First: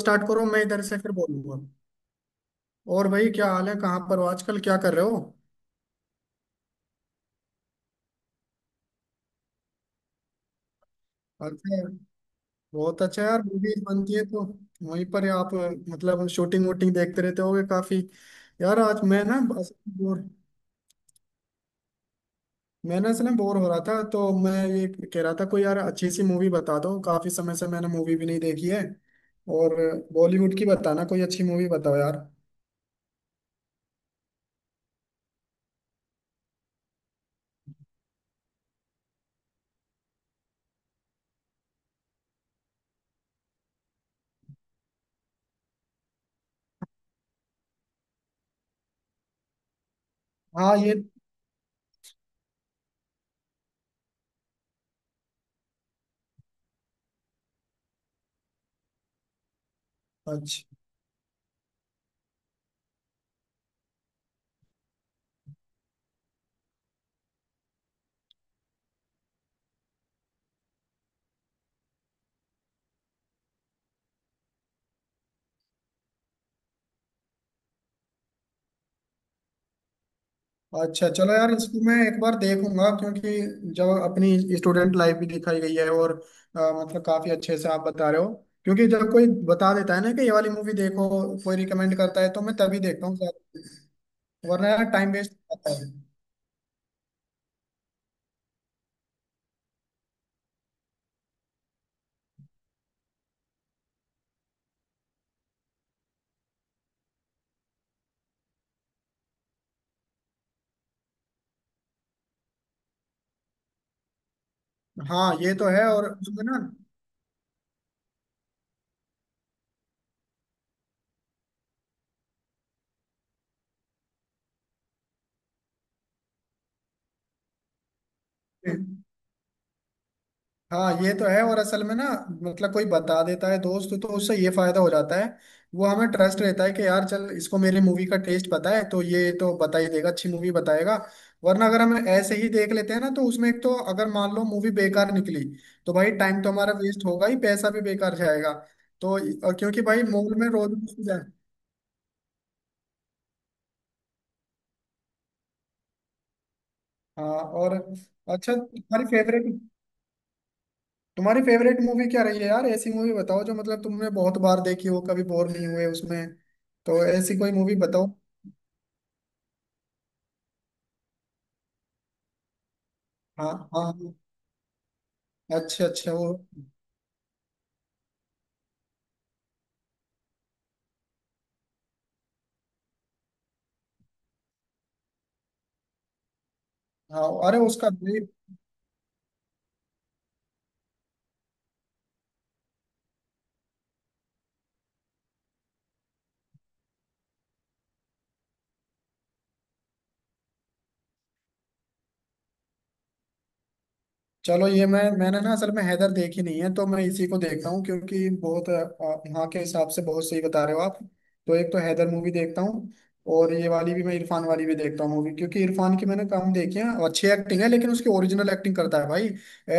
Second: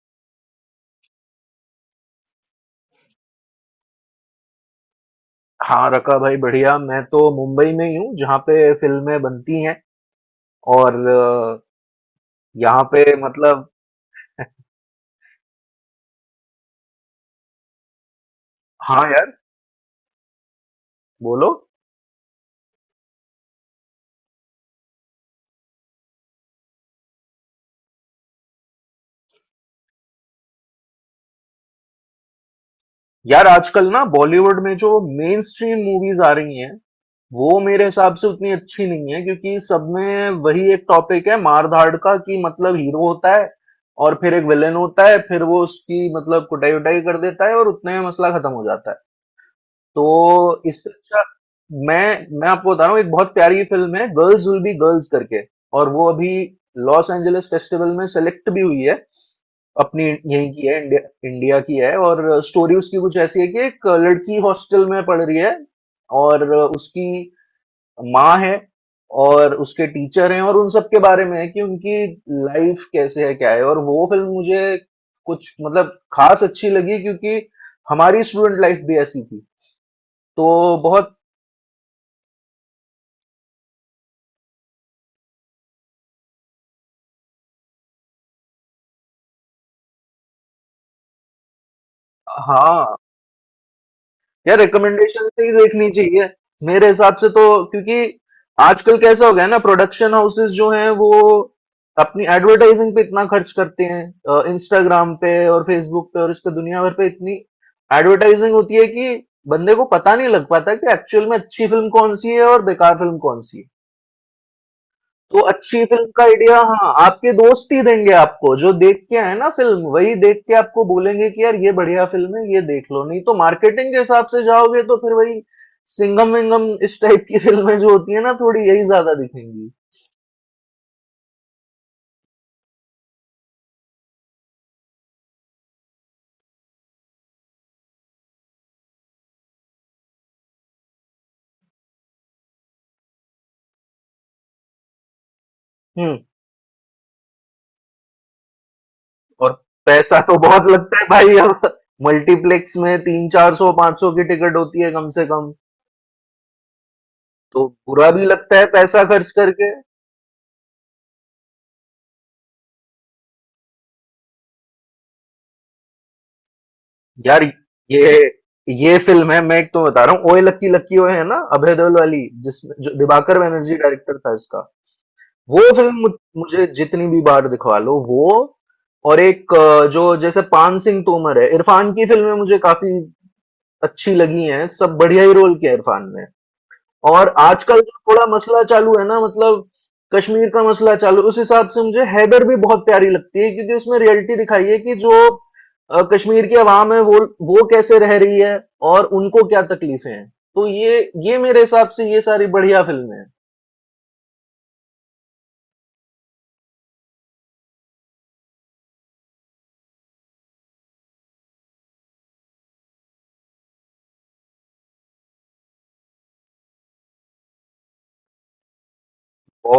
Start करो। मैं इधर से फिर बोलूंगा। और भाई, क्या हाल है? कहाँ पर हो? आजकल क्या कर रहे हो? हाँ, रका भाई बढ़िया। मैं तो मुंबई में ही हूँ जहाँ पे फ़िल्में बनती हैं। और अच्छा। यहाँ बहुत पे अच्छा यार, मतलब। मूवीज बनती है तो वहीं पर ही आप मतलब शूटिंग वूटिंग देखते रहते होगे काफी। यार हाँ आज मैं यार, ना बस बोर। बोलो। मैं ना असल में बोर हो रहा था तो मैं ये कह रहा था, कोई यार अच्छी सी मूवी बता दो, काफी समय से मैंने मूवी भी नहीं देखी है। और बॉलीवुड की बताना, कोई अच्छी मूवी बताओ यार। यार आजकल ना बॉलीवुड में जो मेनस्ट्रीम मूवीज़ आ रही हैं, वो मेरे हिसाब से उतनी अच्छी नहीं है, क्योंकि सब में वही एक टॉपिक है मार-धाड़ का कि मतलब हीरो होता है और फिर एक विलेन होता है, फिर वो उसकी मतलब कुटाई-वुटाई कर देता है और उतने में मसला खत्म हो जाता है। तो हाँ, इससे ये। अच्छा मैं मैं आपको बता रहा हूँ, एक बहुत प्यारी फिल्म है गर्ल्स विल बी गर्ल्स करके। और वो अभी लॉस एंजलिस फेस्टिवल में सेलेक्ट भी हुई है। अपनी यहीं अच्छा। की है, इंडिया। इंडिया की है, और स्टोरी उसकी कुछ ऐसी है कि एक लड़की हॉस्टल में पढ़ रही है, और उसकी माँ है, और उसके टीचर हैं, और उन सब के बारे में है कि उनकी लाइफ कैसे है, क्या है। और वो फिल्म मुझे कुछ मतलब खास अच्छी लगी क्योंकि हमारी स्टूडेंट लाइफ भी ऐसी थी। तो अच्छा, बहुत। चलो यार, इसको मैं एक बार देखूंगा क्योंकि जब अपनी स्टूडेंट लाइफ भी दिखाई गई है, और मतलब काफी अच्छे से आप बता रहे हो क्योंकि जब कोई बता देता है ना कि ये वाली मूवी देखो, कोई रिकमेंड करता है तो मैं तभी हाँ, देखता हूँ। यार वरना यार टाइम रिकमेंडेशन वेस्ट से ही होता देखनी है। चाहिए मेरे हिसाब से तो। क्योंकि आजकल कैसा हो गया है ना, प्रोडक्शन हाउसेस जो हैं वो अपनी एडवर्टाइजिंग पे इतना खर्च करते हैं, इंस्टाग्राम पे और फेसबुक पे और इस पे दुनिया भर पे इतनी एडवर्टाइजिंग होती है कि बंदे को पता नहीं लग पाता कि एक्चुअल में अच्छी फिल्म कौन सी है और बेकार फिल्म कौन सी है। हाँ, तो ये तो अच्छी है। फिल्म और का उसमें आइडिया हाँ आपके दोस्त ही देंगे, आपको जो देख के आए ना फिल्म वही देख के आपको बोलेंगे कि यार ये बढ़िया फिल्म है, ये देख लो। नहीं तो मार्केटिंग के हिसाब से जाओगे तो फिर वही सिंगम विंगम इस टाइप की फिल्में जो होती है ना थोड़ी ना। यही ज्यादा दिखेंगी। हाँ, ये तो है। और असल में ना, मतलब कोई बता देता है दोस्त, तो उससे ये फायदा हो जाता है। वो हमें ट्रस्ट रहता है कि यार, चल इसको मेरी मूवी का टेस्ट पता है तो ये तो बता ही देगा, अच्छी मूवी बताएगा। वरना अगर हम ऐसे ही देख लेते हैं ना, तो उसमें एक तो अगर मान लो मूवी बेकार निकली, तो भाई हम्म। टाइम तो हमारा वेस्ट होगा ही, पैसा भी बेकार जाएगा। तो और और क्योंकि भाई पैसा तो मूवी में बहुत रोज। लगता है भाई अब। मल्टीप्लेक्स में तीन चार सौ पांच सौ की टिकट होती है कम से कम। हाँ, तो और। बुरा भी अच्छा, लगता है पैसा तुम्हारी खर्च फेवरेट करके। तुम्हारी फेवरेट मूवी क्या रही है यार? ऐसी मूवी बताओ जो मतलब तुमने बहुत बार देखी हो, कभी बोर नहीं हुए उसमें। तो ऐसी यार कोई मूवी बताओ। ये ये फिल्म है, मैं एक तो बता रहा हूँ, ओए लक्की लक्की ओए, है ना, अभय देओल वाली, जिसमें जो दिवाकर हाँ, बनर्जी हाँ, हाँ। डायरेक्टर था इसका। वो अच्छा, फिल्म अच्छा, वो। मुझे जितनी भी बार दिखवा लो वो। और एक जो जैसे पान सिंह तोमर है, इरफान की फिल्में मुझे काफी अच्छी लगी हैं। सब बढ़िया ही रोल किया इरफान ने। हाँ, और अरे आजकल उसका। जो थोड़ा मसला चालू है ना, मतलब कश्मीर का मसला चालू, उस हिसाब से मुझे हैदर भी बहुत प्यारी लगती है, क्योंकि उसमें रियलिटी दिखाई है कि जो कश्मीर की आवाम है, वो कैसे रह रही है और उनको क्या तकलीफें हैं। तो ये मेरे हिसाब से ये सारी बढ़िया फिल्में हैं। चलो, ये मैंने ना असल में हैदर देखी नहीं है, तो मैं इसी को देखता हूँ क्योंकि बहुत यहाँ के हिसाब से बहुत सही बता रहे हो आप। तो एक तो हैदर मूवी देखता हूँ, और ये वाली भी मैं, इरफान वाली भी देखता हूँ मूवी, क्योंकि इरफान की मैंने कम देखी है, अच्छी एक्टिंग है लेकिन उसकी ओरिजिनल एक्टिंग करता है भाई।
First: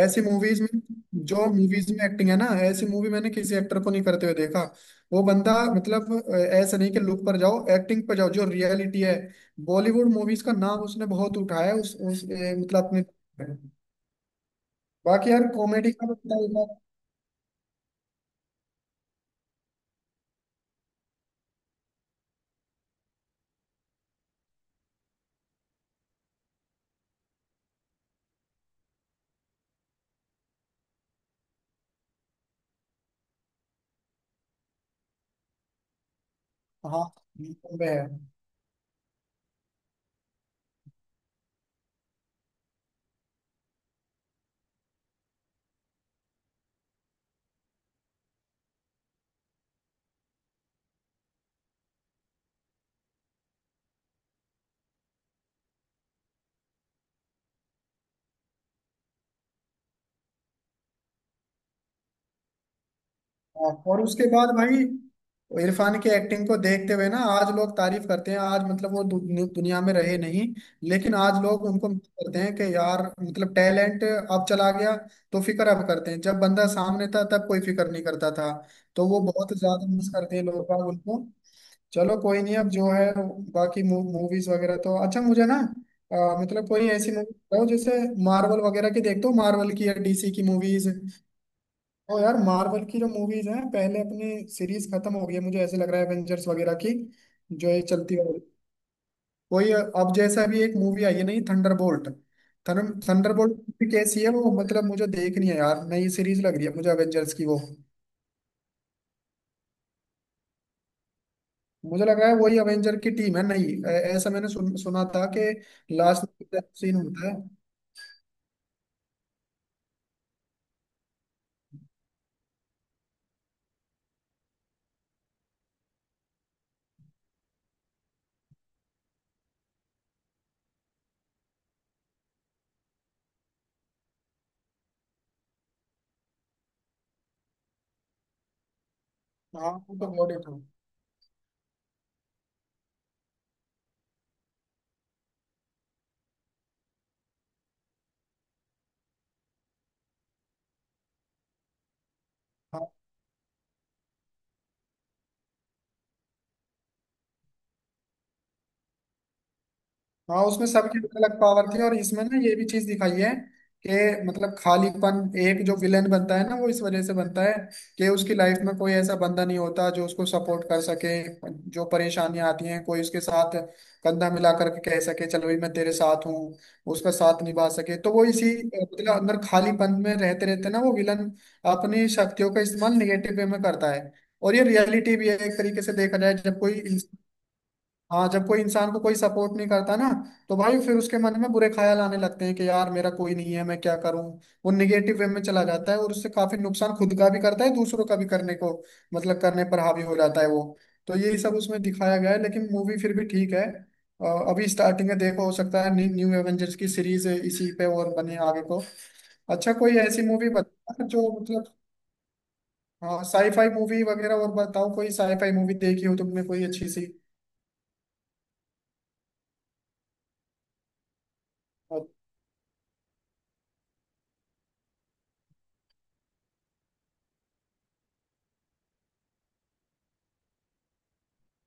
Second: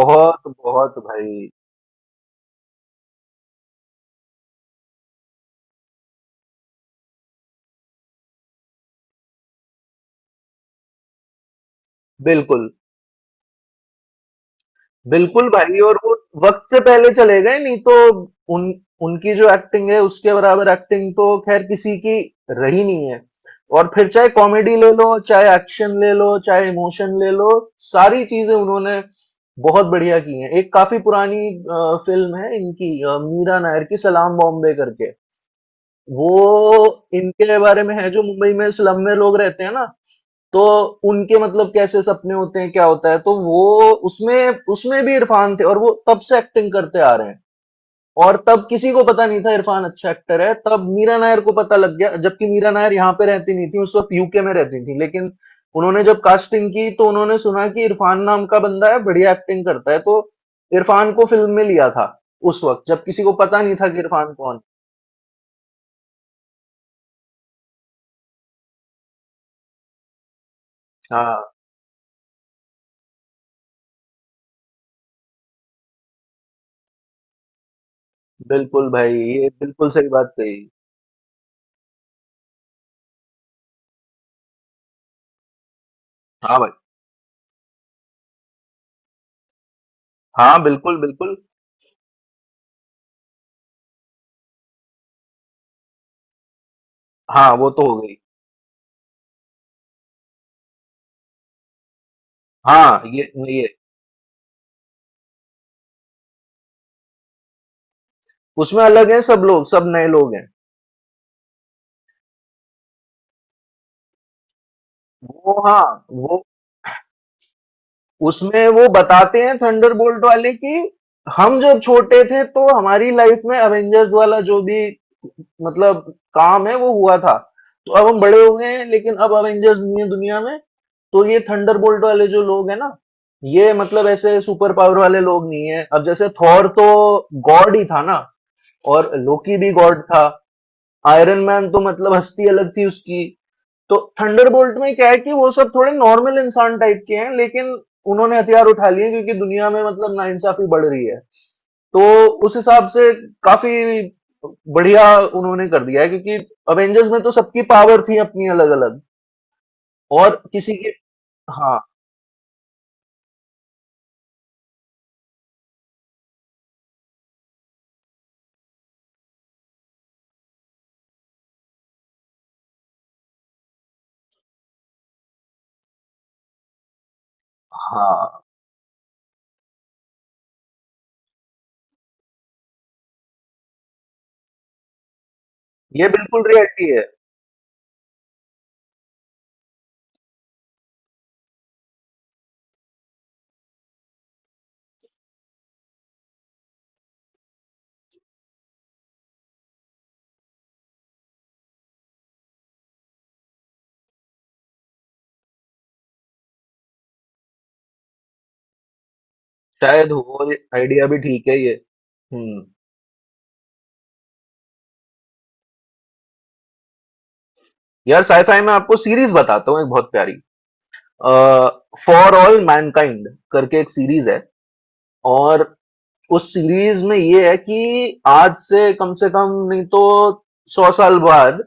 ऐसी मूवीज में, बहुत जो भाई। मूवीज में एक्टिंग है ना, ऐसी मूवी मैंने किसी एक्टर को नहीं करते हुए देखा। वो बंदा मतलब ऐसा नहीं कि लुक पर जाओ, एक्टिंग पर जाओ जो रियलिटी है। बॉलीवुड मूवीज का नाम उसने बहुत उठाया है, बिल्कुल मतलब अपने। बाकी यार बिल्कुल भाई। कॉमेडी और का वो तो पता ही है। वक्त से पहले चले गए, नहीं तो उन उनकी जो एक्टिंग है उसके बराबर एक्टिंग तो खैर किसी की रही नहीं है। और फिर चाहे कॉमेडी ले लो, चाहे एक्शन ले लो, चाहे इमोशन ले लो, सारी चीजें उन्होंने बहुत बढ़िया की हैं। एक काफी पुरानी फिल्म है इनकी, मीरा नायर की सलाम बॉम्बे करके। हाँ। वो इनके यूट्यूब बारे पे में है। है जो मुंबई में स्लम में लोग रहते हैं ना, तो उनके मतलब कैसे सपने होते हैं, क्या होता है। तो वो उसमें उसमें भी इरफान थे, और वो तब से एक्टिंग करते आ रहे हैं। और तब किसी को पता नहीं था इरफान अच्छा एक्टर है, तब मीरा नायर को पता लग गया, जबकि मीरा नायर यहाँ पे रहती नहीं थी उस वक्त, यूके में रहती थी। लेकिन उन्होंने जब कास्टिंग की तो उन्होंने सुना कि इरफान नाम का बंदा है, बढ़िया एक्टिंग करता है, तो इरफान को फिल्म में लिया था उस वक्त, जब किसी को पता हाँ, नहीं था कि और उसके इरफान बाद कौन भाई इरफान की एक्टिंग को देखते हुए ना आज लोग तारीफ करते हैं। आज मतलब वो दुनिया में रहे नहीं, लेकिन है। आज हाँ। लोग उनको मिस करते हैं कि यार मतलब टैलेंट अब चला गया। तो फिक्र अब करते हैं, जब बंदा सामने था तब कोई फिक्र नहीं करता था। बिल्कुल तो भाई, वो ये बहुत ज्यादा बिल्कुल सही मिस बात करते हैं कही। लोग बाग उनको। चलो कोई नहीं, अब जो है, बाकी मूवीज वगैरह तो, अच्छा मुझे ना हाँ मतलब भाई। कोई ऐसी मूवी बताओ, जैसे मार्वल वगैरह की देखते हो? मार्वल की या डीसी की हाँ मूवीज? बिल्कुल बिल्कुल। तो यार मार्वल की जो मूवीज हैं, पहले अपनी सीरीज खत्म हो गई है मुझे ऐसे लग रहा है, एवेंजर्स वगैरह की। हाँ जो वो ये तो हो गई। चलती है कोई, अब जैसा भी एक मूवी आई है नहीं, थंडरबोल्ट। थंडर हाँ ये थंडरबोल्ट ये। कैसी है वो, मतलब मुझे देखनी है यार, नई सीरीज लग रही है मुझे एवेंजर्स की वो। उसमें अलग है सब लोग, सब नए लोग हैं। मुझे लगा है वही अवेंजर की टीम है, नहीं? ऐसा मैंने सुना था कि वो, हाँ, लास्ट वो में सीन होता है। उसमें वो बताते हैं थंडरबोल्ट वाले कि हम जब छोटे थे तो हमारी लाइफ में अवेंजर्स वाला जो भी मतलब काम है वो हुआ था। तो अब हम बड़े हो गए हैं, लेकिन अब अवेंजर्स नहीं है दुनिया में, तो ये थंडरबोल्ट वाले जो लोग हैं ना, ये मतलब ऐसे सुपर पावर वाले लोग नहीं है। अब जैसे थॉर तो गॉड ही था ना, और लोकी भी हाँ, वो गॉड तो था। गॉड ही था। आयरन मैन तो मतलब हस्ती अलग थी उसकी। तो थंडरबोल्ट में क्या है कि वो सब थोड़े नॉर्मल इंसान टाइप के हैं, लेकिन उन्होंने हथियार उठा लिए क्योंकि दुनिया में मतलब नाइंसाफी बढ़ रही है। तो उस हिसाब से काफी बढ़िया उन्होंने कर दिया है, क्योंकि अवेंजर्स में तो सबकी पावर थी अपनी अलग अलग। और हाँ, उसमें किसी की। सबकी अलग अलग पावर हाँ थी, और इसमें ना ये भी चीज दिखाई है कि मतलब खालीपन, एक जो विलेन बनता है ना वो इस वजह से बनता है कि उसकी लाइफ में कोई ऐसा बंदा नहीं होता जो उसको सपोर्ट कर सके, जो परेशानियां आती हैं कोई उसके साथ कंधा मिला करके कह सके चलो भाई मैं तेरे साथ हूँ, उसका साथ निभा सके। तो वो हाँ, इसी मतलब अंदर खालीपन में रहते रहते ना, वो विलन अपनी शक्तियों का इस्तेमाल निगेटिव वे में करता है। और ये रियलिटी भी है, एक तरीके से ये देखा जाए बिल्कुल जब कोई। रियलिटी है। हाँ, जब कोई इंसान को कोई सपोर्ट नहीं करता ना, तो भाई फिर उसके मन में बुरे ख्याल आने लगते हैं कि यार मेरा कोई नहीं है, मैं क्या करूं। वो निगेटिव वे में चला जाता है, और उससे काफी नुकसान खुद का भी करता है, दूसरों का भी करने को मतलब करने पर हावी हो जाता है वो। तो यही सब उसमें दिखाया गया है, लेकिन मूवी फिर भी ठीक है। अ, अभी स्टार्टिंग है, देखो हो सकता है न्यू न्यू एवेंजर्स की सीरीज इसी पे और बने आगे को। अच्छा, कोई शायद ऐसी हो। मूवी बता आइडिया भी जो ठीक है मतलब। ये। हम्म। हाँ, साईफाई मूवी वगैरह और बताओ, कोई साईफाई मूवी देखी हो तुमने कोई अच्छी सी? यार साईफाई में आपको सीरीज बताता हूँ एक बहुत प्यारी, फॉर ऑल मैनकाइंड करके एक सीरीज है। और उस सीरीज में ये है कि आज से कम नहीं तो 100 साल बाद,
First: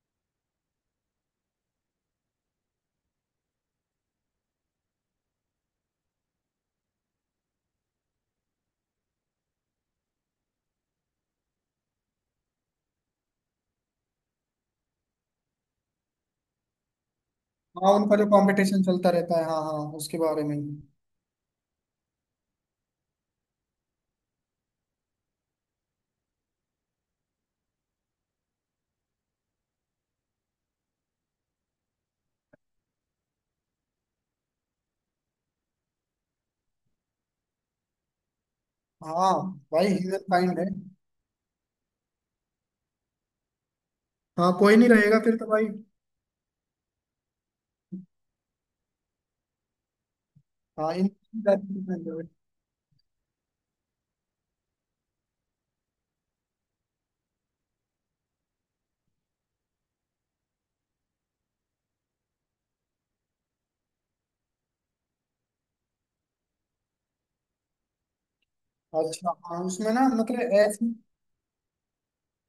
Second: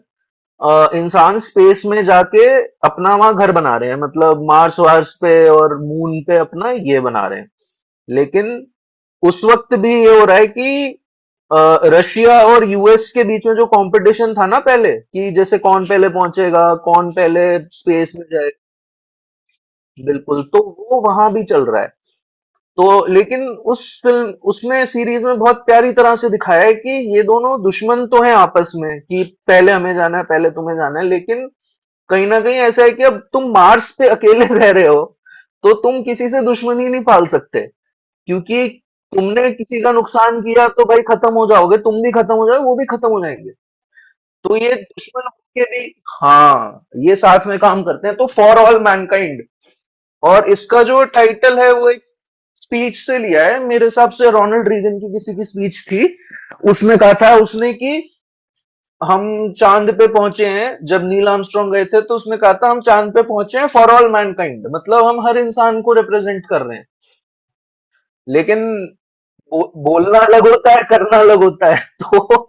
इंसान स्पेस में जाके अपना वहां घर बना रहे हैं, मतलब मार्स वार्स पे और मून पे अपना ये बना रहे हैं। लेकिन उस वक्त भी ये हो रहा है कि अ, रशिया और यूएस के बीच में जो कंपटीशन था ना पहले, कि जैसे कौन पहले पहुंचेगा, कौन पहले हाँ, स्पेस उनका में जो जाए, कंपटीशन चलता रहता है, हाँ हाँ उसके बिल्कुल, बारे में। तो वो वहां भी चल रहा है। तो लेकिन उस फिल्म, उसमें सीरीज में बहुत प्यारी तरह से दिखाया है कि ये दोनों दुश्मन तो हैं आपस में, कि पहले हमें जाना है, पहले तुम्हें जाना है, लेकिन कहीं ना कहीं ऐसा है कि अब तुम मार्स पे अकेले रह रहे हो, तो तुम किसी से दुश्मनी नहीं पाल सकते। क्योंकि हाँ तुमने किसी भाई, का ह्यूमन नुकसान काइंड है। किया तो भाई खत्म हो जाओगे, तुम भी खत्म हो जाओगे, वो भी खत्म हो जाएंगे। हाँ, तो ये कोई नहीं रहेगा दुश्मन फिर तो के भाई। भी, हाँ, ये साथ में काम करते हैं, तो फॉर ऑल मैनकाइंड। और इसका हाँ, जो इन। टाइटल है वो एक स्पीच से लिया है, मेरे हिसाब से रोनाल्ड रीगन की किसी की स्पीच थी। उसमें कहा था उसने कि हम चांद पे पहुंचे हैं, जब नील आर्मस्ट्रांग गए थे तो उसने कहा था हम चांद पे पहुंचे हैं फॉर ऑल मैनकाइंड, मतलब हम हर इंसान को रिप्रेजेंट कर रहे हैं। लेकिन अच्छा, हाँ उसमें ना बोलना अलग मतलब होता है, ऐसी। करना अलग होता है। तो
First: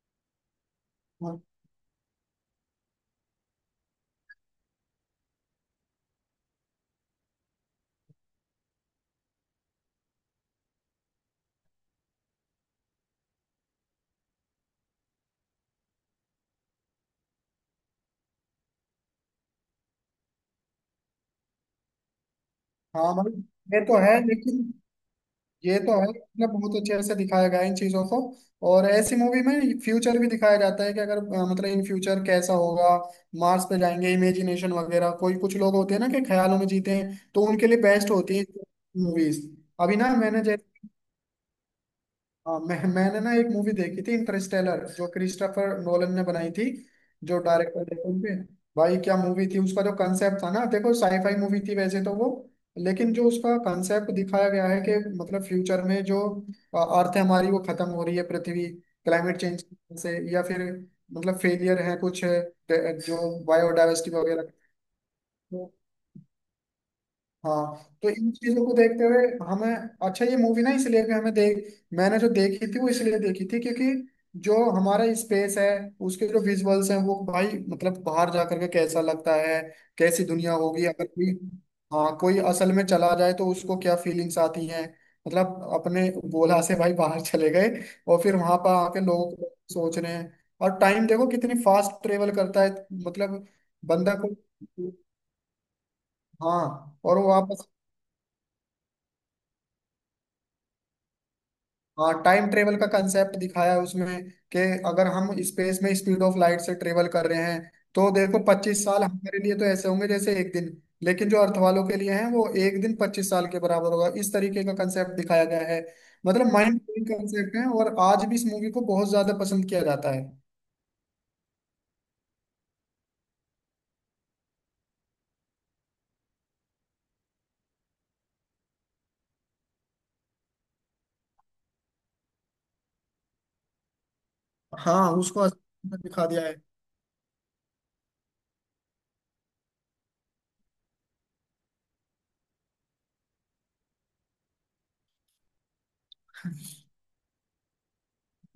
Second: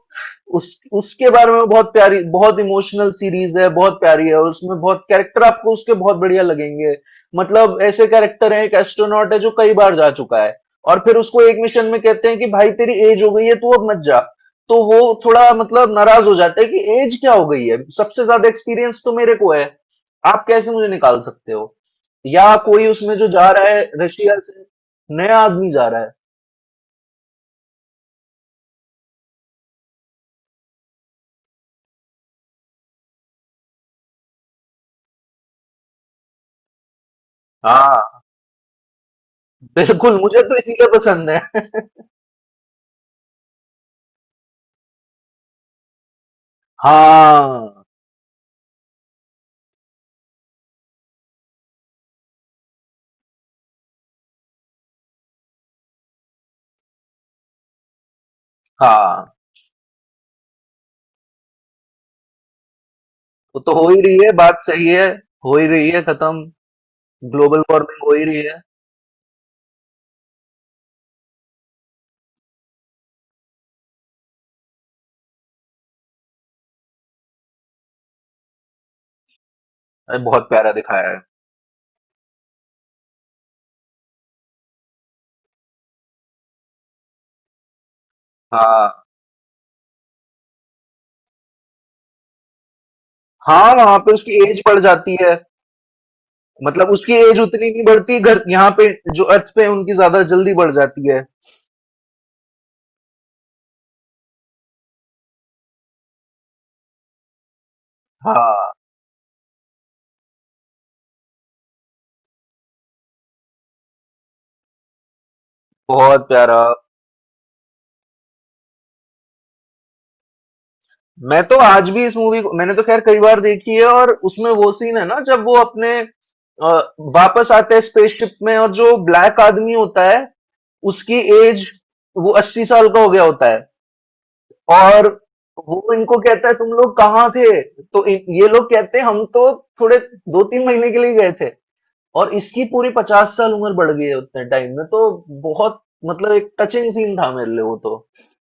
उस उसके हाँ। बारे में बहुत प्यारी, बहुत इमोशनल सीरीज है, बहुत प्यारी है। और उसमें बहुत कैरेक्टर आपको उसके बहुत बढ़िया लगेंगे। मतलब ऐसे कैरेक्टर है, एक एस्ट्रोनॉट है जो कई बार जा चुका है, और फिर उसको एक मिशन में कहते हैं कि भाई तेरी एज हो गई है, तू अब मत जा। तो वो थोड़ा मतलब नाराज हो जाता है कि एज क्या हो गई है, सबसे ज्यादा एक्सपीरियंस तो मेरे को है, आप कैसे मुझे निकाल सकते हो। या कोई उसमें हाँ जो भाई, जा रहा ये है तो है रशिया से, लेकिन। नया आदमी ये जा तो रहा है, है। मतलब बहुत अच्छे से दिखाया गया है इन चीजों को। और ऐसी मूवी में फ्यूचर भी दिखाया जाता है कि अगर मतलब इन फ्यूचर कैसा होगा, मार्स पे जाएंगे इमेजिनेशन वगैरह, कोई कुछ लोग होते हैं ना कि ख्यालों में जीते हैं, तो उनके लिए बेस्ट हाँ होती है मूवीज। अभी ना बिल्कुल, मुझे मैंने। तो इसीलिए पसंद है। हाँ, मैंने ना एक मूवी देखी थी इंटरस्टेलर, जो क्रिस्टोफर नोलन ने बनाई थी, जो हाँ। डायरेक्टर थे उनके। भाई क्या मूवी थी! उसका जो कंसेप्ट था ना, देखो साईफाई मूवी थी वैसे तो वो, लेकिन जो उसका कंसेप्ट दिखाया गया है कि मतलब फ्यूचर में जो अर्थ हमारी वो खत्म हो रही है पृथ्वी, हाँ क्लाइमेट चेंज से, या फिर मतलब फेलियर है कुछ जो वो तो हो ही बायोडाइवर्सिटी रही है, वगैरह। बात सही है। हो ही तो। रही है खत्म, ग्लोबल हाँ। वार्मिंग तो हो ही इन रही है। चीजों को देखते हुए हमें, अच्छा ये मूवी ना इसलिए भी हमें देख, मैंने जो देखी थी वो इसलिए देखी थी क्योंकि जो हमारा स्पेस है, उसके जो विजुअल्स हैं वो भाई, मतलब बाहर जा करके कैसा लगता है, अरे कैसी बहुत दुनिया प्यारा होगी अगर दिखाया है। कोई। हाँ, कोई असल में चला जाए तो उसको क्या फीलिंग्स आती हैं, मतलब अपने गोला से भाई बाहर चले गए और फिर वहां पर आके हाँ। लोग सोच रहे हैं, और टाइम देखो कितनी फास्ट ट्रेवल करता है, मतलब हाँ वहां पे बंदा को। उसकी एज बढ़ जाती है, मतलब हाँ, उसकी और वो एज वापस। उतनी नहीं बढ़ती घर यहाँ पे, जो अर्थ पे उनकी ज्यादा जल्दी बढ़ जाती है। हाँ, टाइम ट्रेवल का कंसेप्ट दिखाया है उसमें कि अगर हम स्पेस में स्पीड ऑफ लाइट से ट्रेवल कर रहे हैं, तो देखो हाँ। 25 साल हमारे लिए तो ऐसे होंगे जैसे एक दिन, लेकिन जो अर्थ वालों के लिए हैं वो एक दिन 25 साल के बराबर होगा, इस तरीके का कंसेप्ट दिखाया गया है। बहुत मतलब प्यारा। माइंड ब्लोइंग कंसेप्ट है, और आज भी इस मूवी को बहुत ज्यादा पसंद किया जाता है। मैं तो आज भी इस मूवी को, मैंने तो खैर कई बार देखी है, और उसमें वो सीन है ना जब वो अपने अ, वापस आते हैं स्पेसशिप में, और जो ब्लैक आदमी होता है उसकी एज, वो 80 साल का हो गया होता है। और हाँ, उसको वो इनको दिखा दिया कहता है है। तुम लोग कहाँ थे, तो ये लोग कहते हैं हम तो थोड़े 2-3 महीने के लिए गए थे, और इसकी पूरी 50 साल उम्र बढ़ गई है उतने टाइम में। तो बहुत मतलब एक टचिंग सीन था मेरे लिए वो तो।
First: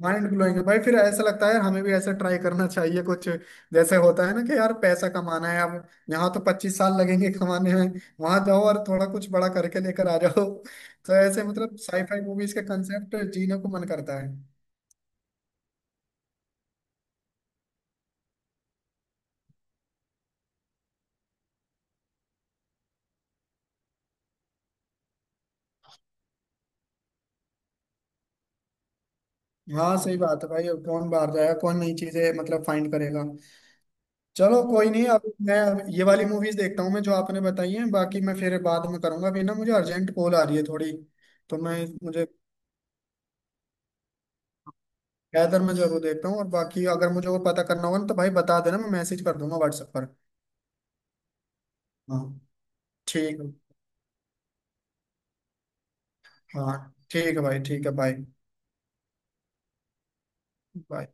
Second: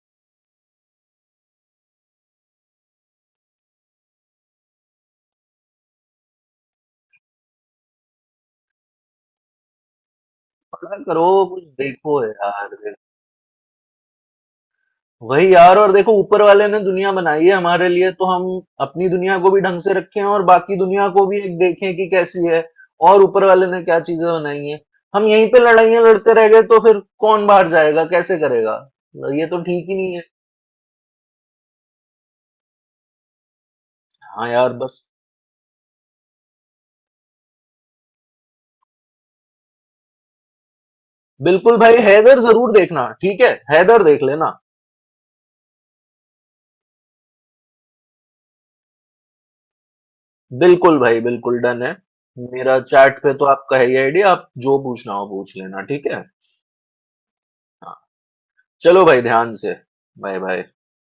माइंड ब्लोइंग है भाई, फिर ऐसा लगता है यार हमें भी ऐसा ट्राई करना चाहिए कुछ, जैसे होता है ना कि यार पैसा कमाना है अब, यहाँ तो 25 साल लगेंगे कमाने में, वहां जाओ और थोड़ा कुछ बड़ा करके लेकर आ जाओ। पता तो करो ऐसे कुछ मतलब साईफाई देखो मूवीज के यार, कंसेप्ट जीने को मन करता है। वही यार। और देखो ऊपर वाले ने दुनिया बनाई है हमारे लिए, तो हम अपनी दुनिया को भी ढंग से रखें और बाकी दुनिया को भी एक देखें कि कैसी है, और ऊपर वाले ने क्या चीजें बनाई हैं। हम यहीं पे लड़ाइयां लड़ते रह गए तो फिर कौन बाहर जाएगा, कैसे करेगा। ये तो ठीक ही हाँ नहीं सही है। बात है भाई, अब कौन बाहर जाएगा? कौन नई चीजें मतलब फाइंड करेगा? हाँ चलो यार कोई बस। नहीं, अब मैं ये वाली मूवीज देखता हूँ मैं, जो आपने बताई है, बाकी मैं फिर बाद में करूंगा, अभी ना मुझे अर्जेंट कॉल आ रही है थोड़ी। तो बिल्कुल मैं भाई, मुझे हैदर जरूर देखना, ठीक है, हैदर देख लेना। ज्यादातर मैं जरूर देखता हूँ, और बाकी अगर मुझे और पता करना होगा ना तो भाई बता देना, मैं मैसेज कर दूंगा व्हाट्सएप पर। बिल्कुल भाई, बिल्कुल डन है। हाँ मेरा चैट पे ठीक तो है, आपका है ही आईडी, आप जो पूछना हो पूछ लेना, ठीक है। हाँ ठीक है भाई, ठीक है हाँ। बाय, चलो भाई ध्यान से। Bye bye. बाय।